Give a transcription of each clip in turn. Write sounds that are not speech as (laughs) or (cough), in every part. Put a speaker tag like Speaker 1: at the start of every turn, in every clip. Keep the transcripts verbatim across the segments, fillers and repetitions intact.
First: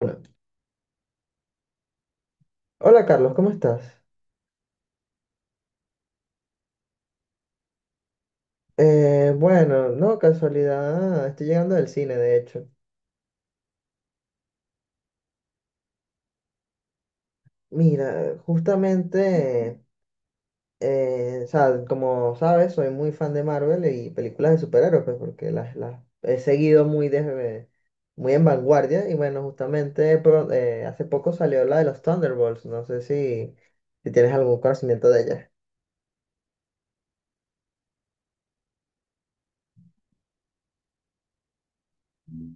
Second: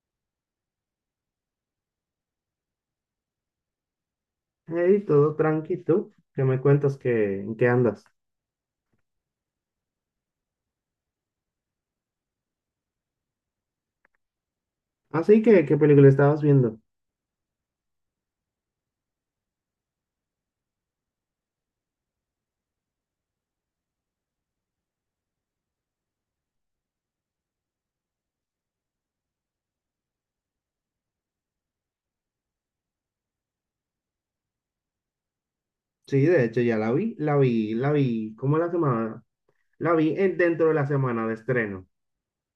Speaker 1: Bueno, hola Carlos, ¿cómo estás?
Speaker 2: Hey, todo tranqui, ¿tú? ¿Qué me cuentas que en qué andas?
Speaker 1: Eh, bueno, no, casualidad, estoy llegando del cine, de hecho.
Speaker 2: Así que, ¿qué película estabas viendo?
Speaker 1: Mira, justamente, eh, o sea, como sabes, soy muy fan de Marvel y películas de superhéroes, pues, porque las, las he seguido muy, de, muy en vanguardia. Y bueno, justamente pro- eh, hace poco salió la de los Thunderbolts, no sé si, si tienes algún conocimiento de ella.
Speaker 2: Sí, de hecho ya la vi, la vi, la vi, ¿cómo la semana? La vi en- dentro de la semana de estreno.
Speaker 1: Mm.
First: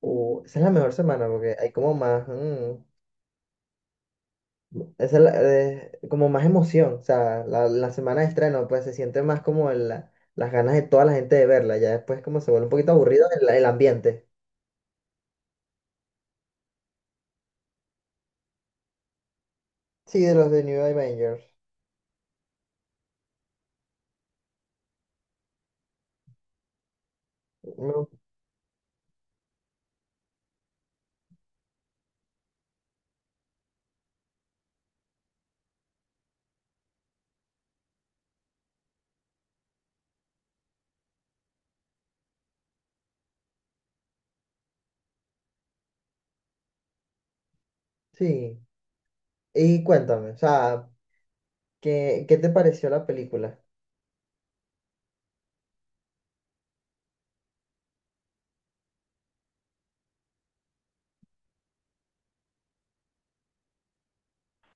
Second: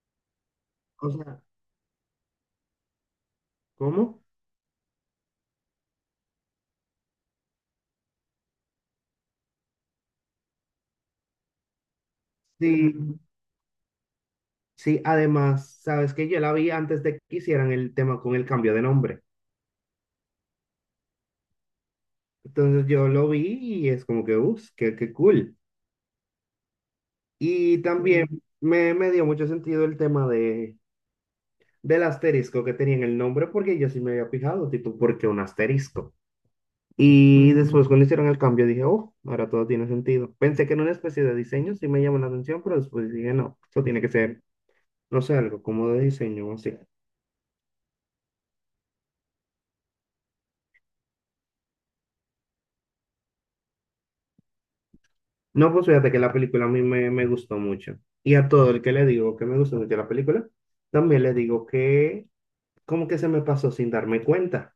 Speaker 1: Uh, esa es la mejor
Speaker 2: O
Speaker 1: semana
Speaker 2: sea,
Speaker 1: porque hay como más. mm,
Speaker 2: ¿cómo?
Speaker 1: Esa es la- eh, como más emoción, o sea, la, la semana de estreno, pues se siente más como el- la- las ganas de toda la gente de verla, ya después como se vuelve un poquito
Speaker 2: Sí,
Speaker 1: aburrido el, el ambiente.
Speaker 2: sí, además, sabes que yo la vi antes de que hicieran el tema con el cambio de nombre.
Speaker 1: Sí, de los de New Avengers.
Speaker 2: Entonces yo lo vi y es como que, uff, qué, qué cool. Y
Speaker 1: No,
Speaker 2: también Ujú. me, me dio mucho sentido el tema de, del asterisco que tenía en el nombre porque yo sí me había fijado, tipo, ¿por qué un asterisco? Y después cuando hicieron el cambio dije, oh, ahora todo tiene sentido. Pensé que en una especie de diseño sí me llamó la atención, pero después dije, no, esto tiene que ser, no sé, algo como de diseño o así.
Speaker 1: sí, y cuéntame, o sea, ¿qué, qué te pareció la película?
Speaker 2: No, pues fíjate que la película a mí me, me gustó mucho. Y a todo el que le digo que me gustó mucho la película, también le digo que como que se me pasó sin darme cuenta.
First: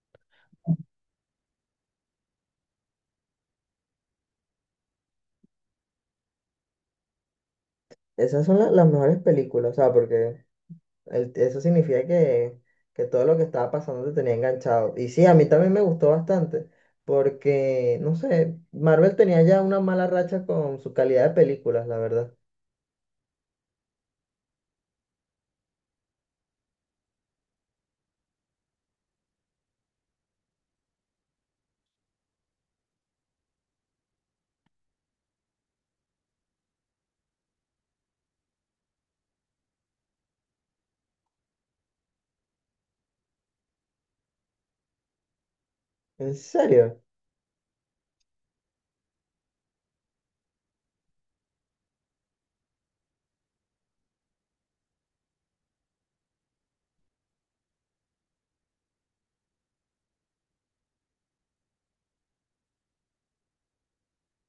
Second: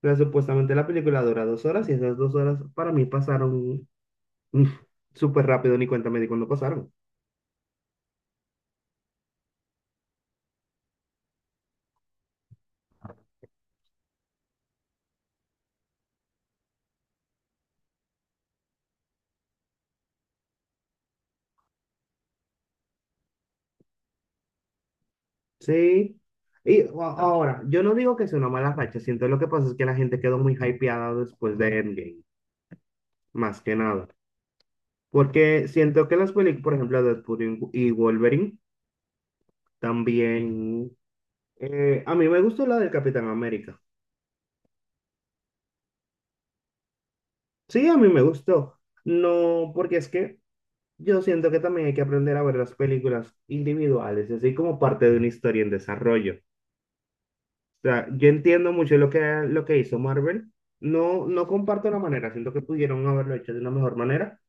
Speaker 2: Pero supuestamente la película dura dos horas y esas dos horas para mí pasaron mm, súper rápido, ni cuenta me di cuando pasaron.
Speaker 1: Esas son la- las mejores películas, o sea, porque el- eso significa que, que todo lo que estaba pasando te tenía enganchado. Y sí, a mí también me gustó bastante, porque, no sé, Marvel tenía ya una mala racha con su calidad de películas, la verdad.
Speaker 2: Sí. Y a- Ahora, yo no digo que sea una mala racha, siento lo que pasa es que la gente quedó muy hypeada después de Endgame, más que nada. Porque siento que las películas, por ejemplo, Deadpool y y Wolverine, también... eh, a mí me gustó la del Capitán América.
Speaker 1: ¿En serio?
Speaker 2: Sí, a mí me gustó. No, porque es que yo siento que también hay que aprender a ver las películas individuales, así como parte de una historia en desarrollo. O sea, yo entiendo mucho lo que, lo que hizo Marvel. No, no comparto la manera, siento que pudieron haberlo hecho de una mejor manera.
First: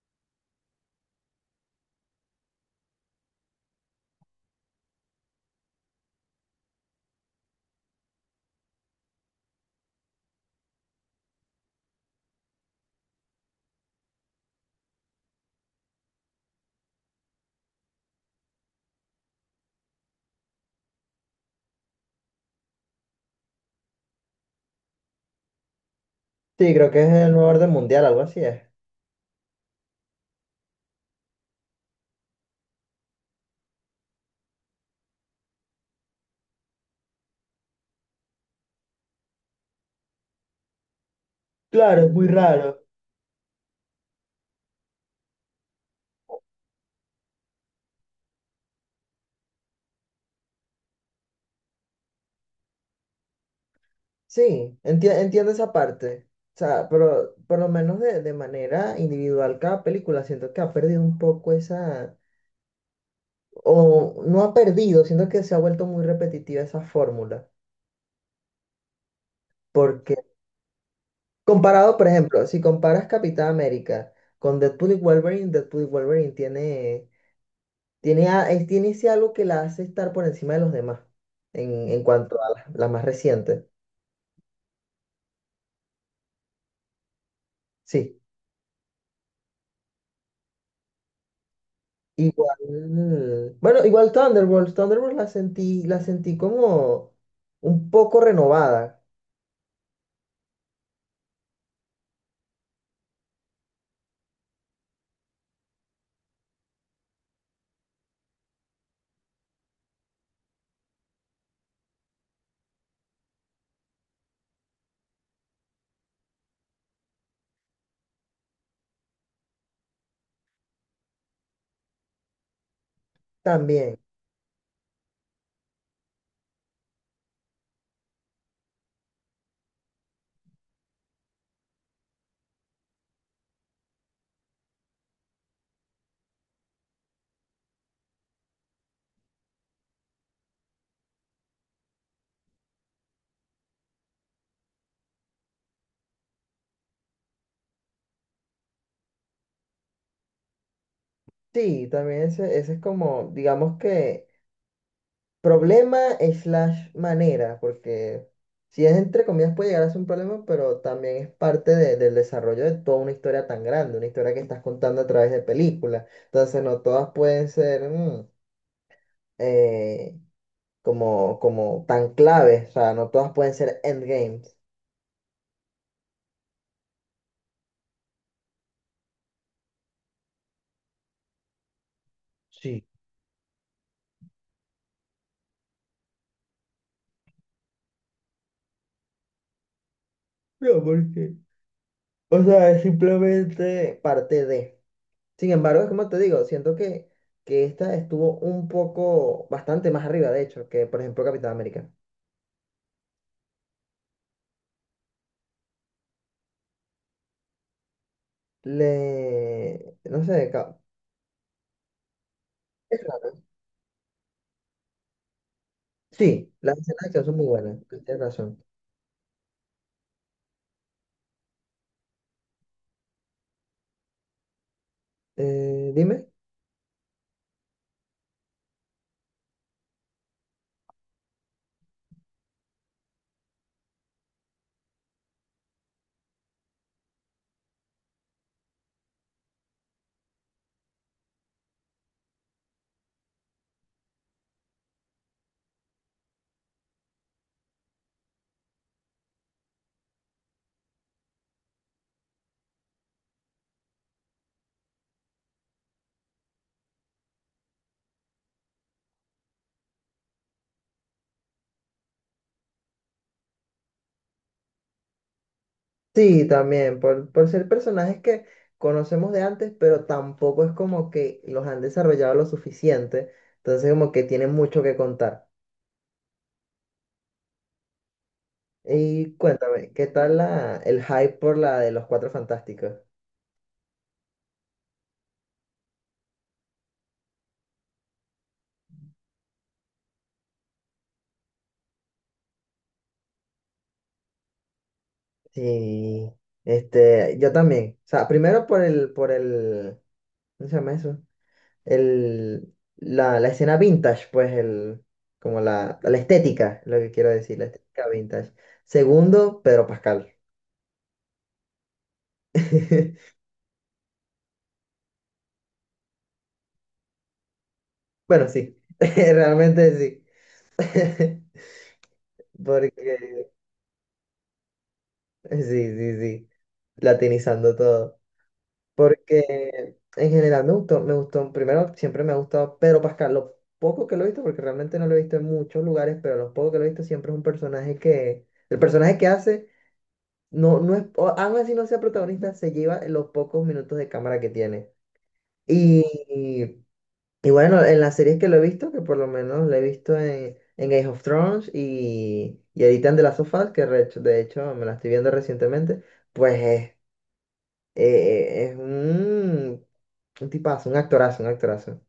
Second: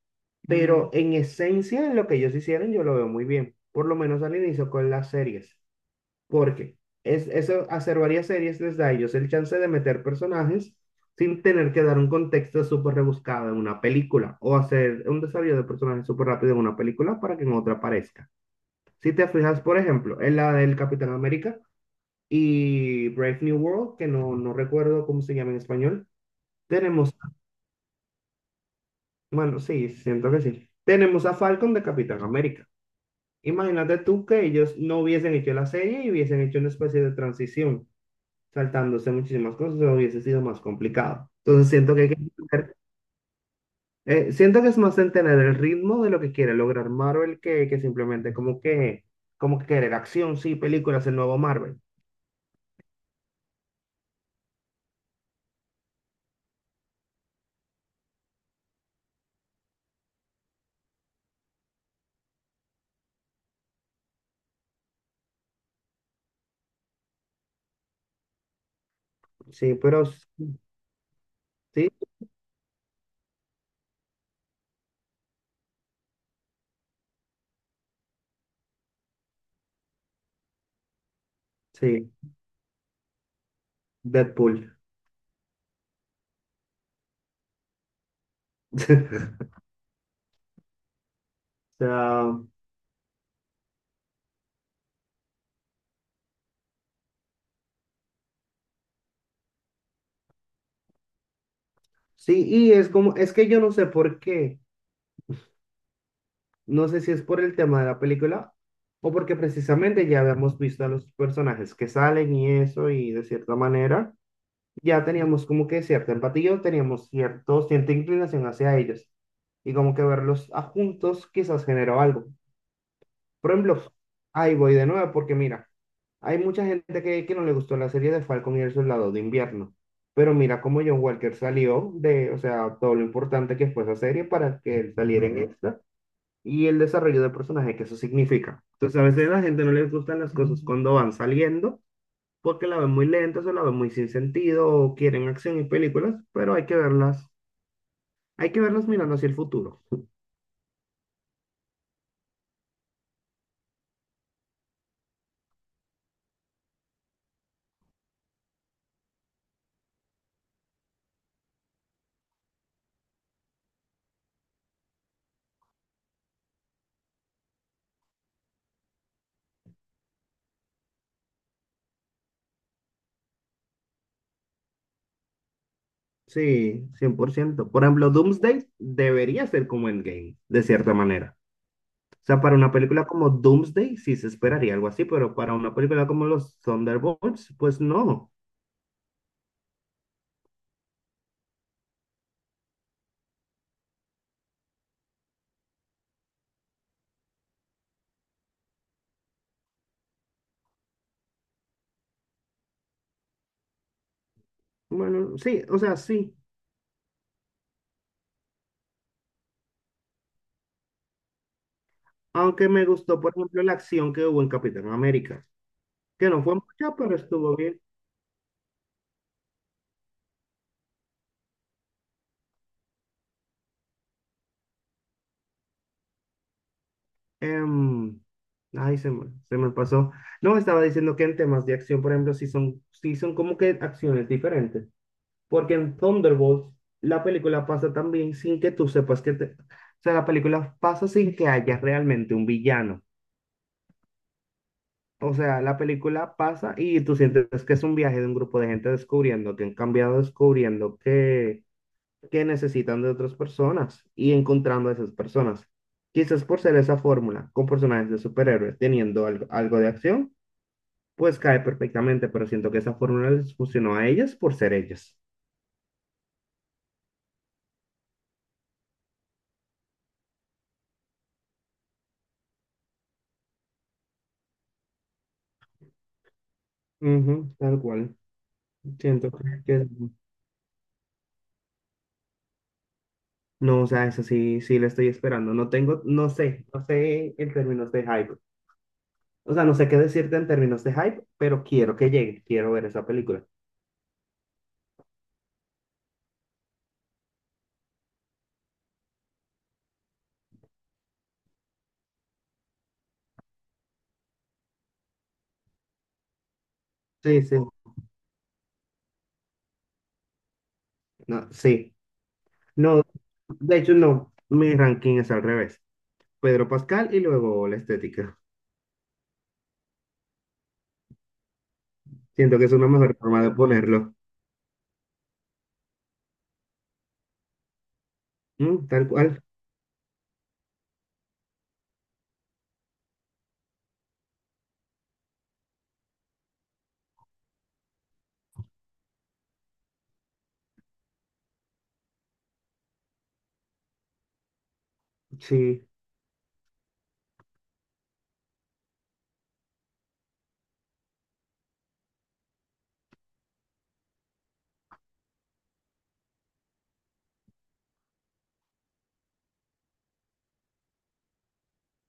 Speaker 2: Mm, pero en esencia, en lo que ellos hicieron, yo lo veo muy bien, por lo menos al inicio con las series, porque es, eso, hacer varias series les da a ellos el chance de meter personajes sin tener que dar un contexto súper rebuscado en una película o hacer un desarrollo de personajes súper rápido en una película para que en otra aparezca. Si te fijas, por ejemplo, en la del Capitán América y Brave New World, que no, no recuerdo cómo se llama en español.
Speaker 1: Sí, creo que es
Speaker 2: Tenemos,
Speaker 1: el nuevo orden mundial, algo así es.
Speaker 2: bueno, sí, siento que sí. Tenemos a Falcon de Capitán América. Imagínate tú que ellos no hubiesen hecho la serie y hubiesen hecho una especie de transición, saltándose muchísimas cosas, o hubiese sido más complicado. Entonces siento que,
Speaker 1: Claro,
Speaker 2: hay
Speaker 1: es
Speaker 2: que
Speaker 1: muy
Speaker 2: entender-
Speaker 1: raro.
Speaker 2: eh, siento que es más en tener el ritmo de lo que quiere lograr Marvel que, que simplemente como que, como que querer acción, sí, películas, el nuevo Marvel.
Speaker 1: Sí, enti- entiendo esa parte. O sea, pero por lo menos de, de manera individual cada película siento que ha perdido un poco esa, o no ha perdido, siento que se ha vuelto muy repetitiva esa fórmula.
Speaker 2: Sí, pero s- sí,
Speaker 1: Comparado, por ejemplo, si comparas Capitán América con Deadpool y Wolverine, Deadpool y Wolverine tiene, tiene, a- es- tiene ese algo que la hace estar por encima de los demás en, en
Speaker 2: sí,
Speaker 1: cuanto a la, la más reciente.
Speaker 2: Deadpool.
Speaker 1: Sí,
Speaker 2: (laughs) sea,
Speaker 1: igual. Bueno, igual Thunderbolts. Thunderbolts la sentí, la sentí como un poco renovada
Speaker 2: sí, y es como, es que yo no sé por qué, no sé si es por el tema de la película o porque precisamente ya habíamos visto a los personajes que salen y eso, y de cierta manera ya teníamos como que cierta empatía, o teníamos cierto, cierta inclinación hacia ellos, y como que verlos a juntos quizás generó algo. Por ejemplo,
Speaker 1: también.
Speaker 2: ahí voy de nuevo porque mira, hay mucha gente que, que no le gustó la serie de Falcon y el Soldado de Invierno, pero mira cómo John Walker salió de, o sea, todo lo importante que fue esa serie para que él saliera en esta y el desarrollo del personaje que eso significa. Entonces a veces a la gente no les gustan las cosas cuando van saliendo porque la ven muy lenta, o la ven muy sin sentido, o quieren acción y películas, pero hay que verlas, hay que verlas mirando hacia el futuro.
Speaker 1: Sí, también ese, ese es como, digamos que problema slash manera, porque si es entre comillas puede llegar a ser un problema, pero también es parte de- del desarrollo de toda una historia tan grande, una historia que estás contando a través de películas. Entonces no todas pueden ser mm, eh, como, como tan claves, o sea, no todas pueden ser endgames.
Speaker 2: Sí, cien por ciento. Por ciento. Por ejemplo, Doomsday debería ser como Endgame, de cierta manera. O sea, para una
Speaker 1: Sí.
Speaker 2: película como Doomsday sí se esperaría algo así, pero para una película como los Thunderbolts, pues no.
Speaker 1: No, porque, o sea, es simplemente parte de. Sin embargo, es como te digo, siento que, que esta estuvo un poco, bastante más arriba, de hecho, que por ejemplo Capitán América.
Speaker 2: Bueno, sí, o sea, sí.
Speaker 1: Le, no sé, ca-
Speaker 2: Aunque me
Speaker 1: Es
Speaker 2: gustó, por
Speaker 1: raro.
Speaker 2: ejemplo, la acción que hubo en Capitán América, que no
Speaker 1: Sí,
Speaker 2: fue
Speaker 1: las
Speaker 2: mucha,
Speaker 1: escenas de
Speaker 2: pero
Speaker 1: acción son muy
Speaker 2: estuvo
Speaker 1: buenas,
Speaker 2: bien.
Speaker 1: tienes razón. Eh, dime.
Speaker 2: Em, ay, se me, se me pasó. No, estaba diciendo que en temas de acción, por ejemplo, sí son, sí son como que acciones diferentes. Porque en Thunderbolts la película pasa también sin que tú sepas que te... O sea, la película pasa sin que haya realmente un villano. O sea, la película pasa y tú sientes que es un viaje de un grupo de gente descubriendo que han cambiado, descubriendo que, que necesitan de otras personas y encontrando a esas personas. Quizás por ser esa fórmula, con personajes de superhéroes teniendo algo, algo de acción, pues cae perfectamente, pero siento que esa fórmula les funcionó a ellas por ser ellas.
Speaker 1: Sí, también, por, por ser personajes que conocemos de antes, pero tampoco es como que los han desarrollado lo suficiente, entonces como que tienen mucho que contar.
Speaker 2: Ujú, tal cual. Siento
Speaker 1: Y
Speaker 2: que... que-
Speaker 1: cuéntame, ¿qué tal la, el hype por la de los Cuatro Fantásticos?
Speaker 2: No, o sea, eso sí, sí lo estoy esperando. No tengo, no sé, no sé en términos de hype. O sea, no sé qué decirte en términos de hype, pero quiero que llegue, quiero ver esa película.
Speaker 1: Sí, este, yo también. O sea, primero por el, por el, ¿cómo se llama eso? El, la, la escena vintage, pues el, como la, la estética, lo que quiero
Speaker 2: Sí, sí,
Speaker 1: decir, la estética vintage. Segundo, Pedro Pascal.
Speaker 2: no, sí. No,
Speaker 1: (laughs)
Speaker 2: de hecho, no, mi ranking es al revés. Pedro Pascal y luego la estética.
Speaker 1: Bueno, sí, (laughs) realmente sí. (laughs)
Speaker 2: Siento que es una
Speaker 1: Porque,
Speaker 2: mejor forma de ponerlo.
Speaker 1: sí, sí, sí, latinizando todo.
Speaker 2: Mm, tal cual,
Speaker 1: Porque en general me gustó, me gustó, primero siempre me ha gustado Pedro Pascal, lo poco que lo he visto, porque realmente no lo he visto en muchos lugares, pero lo poco que lo he visto siempre es un personaje que, el personaje que hace no, no es, o- aún así no sea protagonista, se lleva los pocos minutos de cámara que tiene.
Speaker 2: sí.
Speaker 1: Y, y, y bueno, en las series que lo he visto, que por lo menos lo he visto en, en Game of Thrones y, y ahorita en The Last of Us, que re- de hecho me la estoy viendo recientemente, pues es, eh, es un, un tipazo, un actorazo, un actorazo.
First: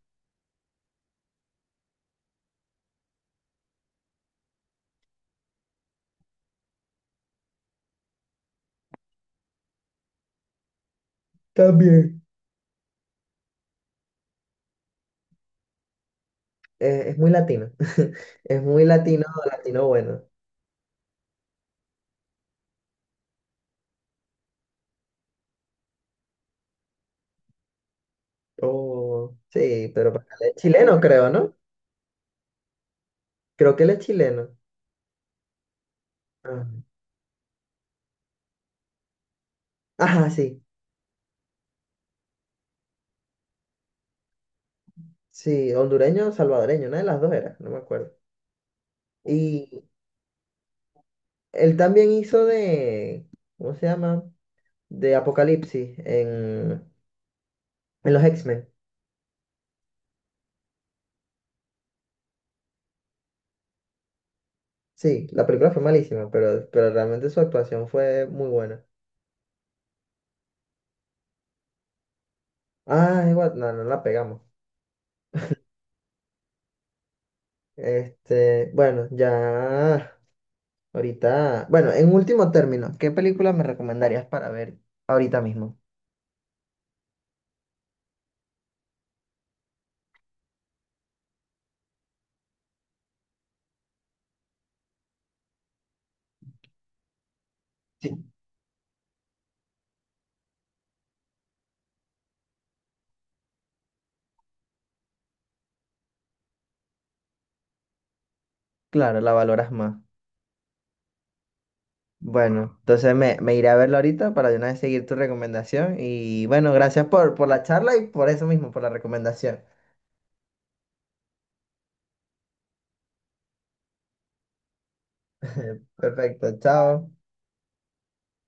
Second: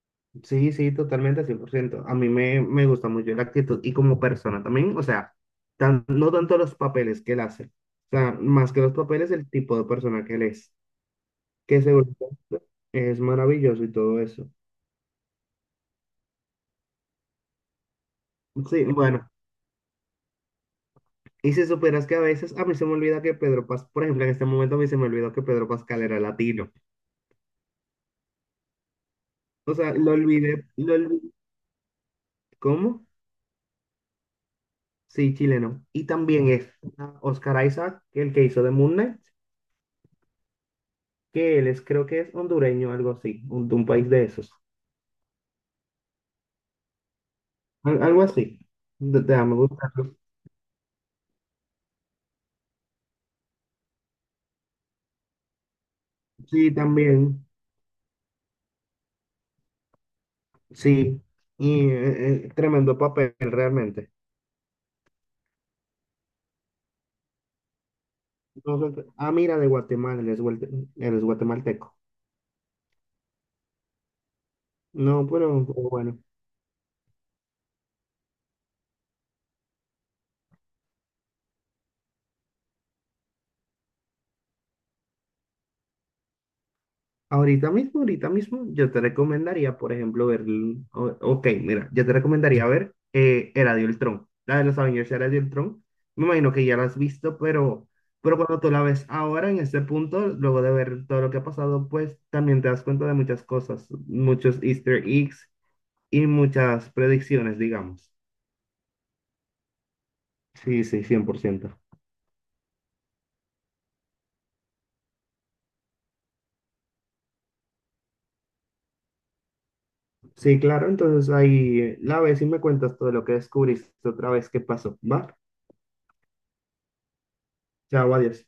Speaker 2: Sí, sí, totalmente, cien por ciento. A mí me, me gusta mucho la actitud y como persona también, o sea, tan- no tanto los papeles que él hace, o sea, más que los papeles, el tipo de persona que él es, que seguro
Speaker 1: También.
Speaker 2: es maravilloso y todo eso.
Speaker 1: Eh, es muy latino, (laughs) es muy
Speaker 2: Sí,
Speaker 1: latino,
Speaker 2: bueno,
Speaker 1: latino bueno.
Speaker 2: y si supieras que a veces a mí se me olvida que Pedro Pascal, por ejemplo, en este momento a mí se me olvidó que Pedro Pascal era latino,
Speaker 1: Oh,
Speaker 2: o
Speaker 1: sí,
Speaker 2: sea,
Speaker 1: pero
Speaker 2: lo
Speaker 1: Pascal es
Speaker 2: olvidé, lo
Speaker 1: chileno creo,
Speaker 2: olvidé.
Speaker 1: ¿no?
Speaker 2: ¿Cómo?
Speaker 1: Creo que él es chileno.
Speaker 2: Sí, chileno. Y también es Oscar Isaac, el que hizo de Moon Knight.
Speaker 1: Ajá, sí,
Speaker 2: Que él es, creo que es hondureño, algo así, un, de un país de esos.
Speaker 1: sí, hondureño o salvadoreño, una de las dos era, no me
Speaker 2: Al-
Speaker 1: acuerdo.
Speaker 2: algo así. De- Déjame
Speaker 1: Y
Speaker 2: buscarlo.
Speaker 1: él también hizo de, ¿cómo se llama? De Apocalipsis
Speaker 2: Sí,
Speaker 1: en,
Speaker 2: también,
Speaker 1: en los X-Men.
Speaker 2: sí, y eh, eh, tremendo papel realmente.
Speaker 1: Sí, la película fue malísima, pero, pero realmente su actuación fue muy buena.
Speaker 2: Entonces, ah, mira, de Guatemala, él es, guate- él es guatemalteco.
Speaker 1: Ah, igual, no, no la pegamos.
Speaker 2: No, pero pero bueno.
Speaker 1: Este, bueno, ya ahorita, bueno, en último término, ¿qué película me recomendarías para ver ahorita mismo?
Speaker 2: Ahorita mismo, ahorita mismo, yo te recomendaría, por ejemplo, ver, l- o- ok, mira, yo te recomendaría ver eh, Era de Ultron, la de los Avengers Era de Ultron. Me imagino que ya la has visto, pero,
Speaker 1: Sí.
Speaker 2: pero cuando tú la ves ahora, en este punto, luego de ver todo lo que ha pasado, pues también te das cuenta de muchas cosas, muchos Easter eggs y muchas predicciones, digamos.
Speaker 1: Claro, la valoras más.
Speaker 2: Sí, sí, cien por ciento.
Speaker 1: Bueno, entonces me, me iré a verlo ahorita para de una vez seguir tu recomendación. Y bueno, gracias por, por la charla y por eso mismo, por la recomendación.
Speaker 2: Sí, claro, entonces ahí eh, la ves y me cuentas todo lo que descubriste otra vez, qué pasó, ¿va?
Speaker 1: Perfecto, chao.
Speaker 2: Chao, adiós.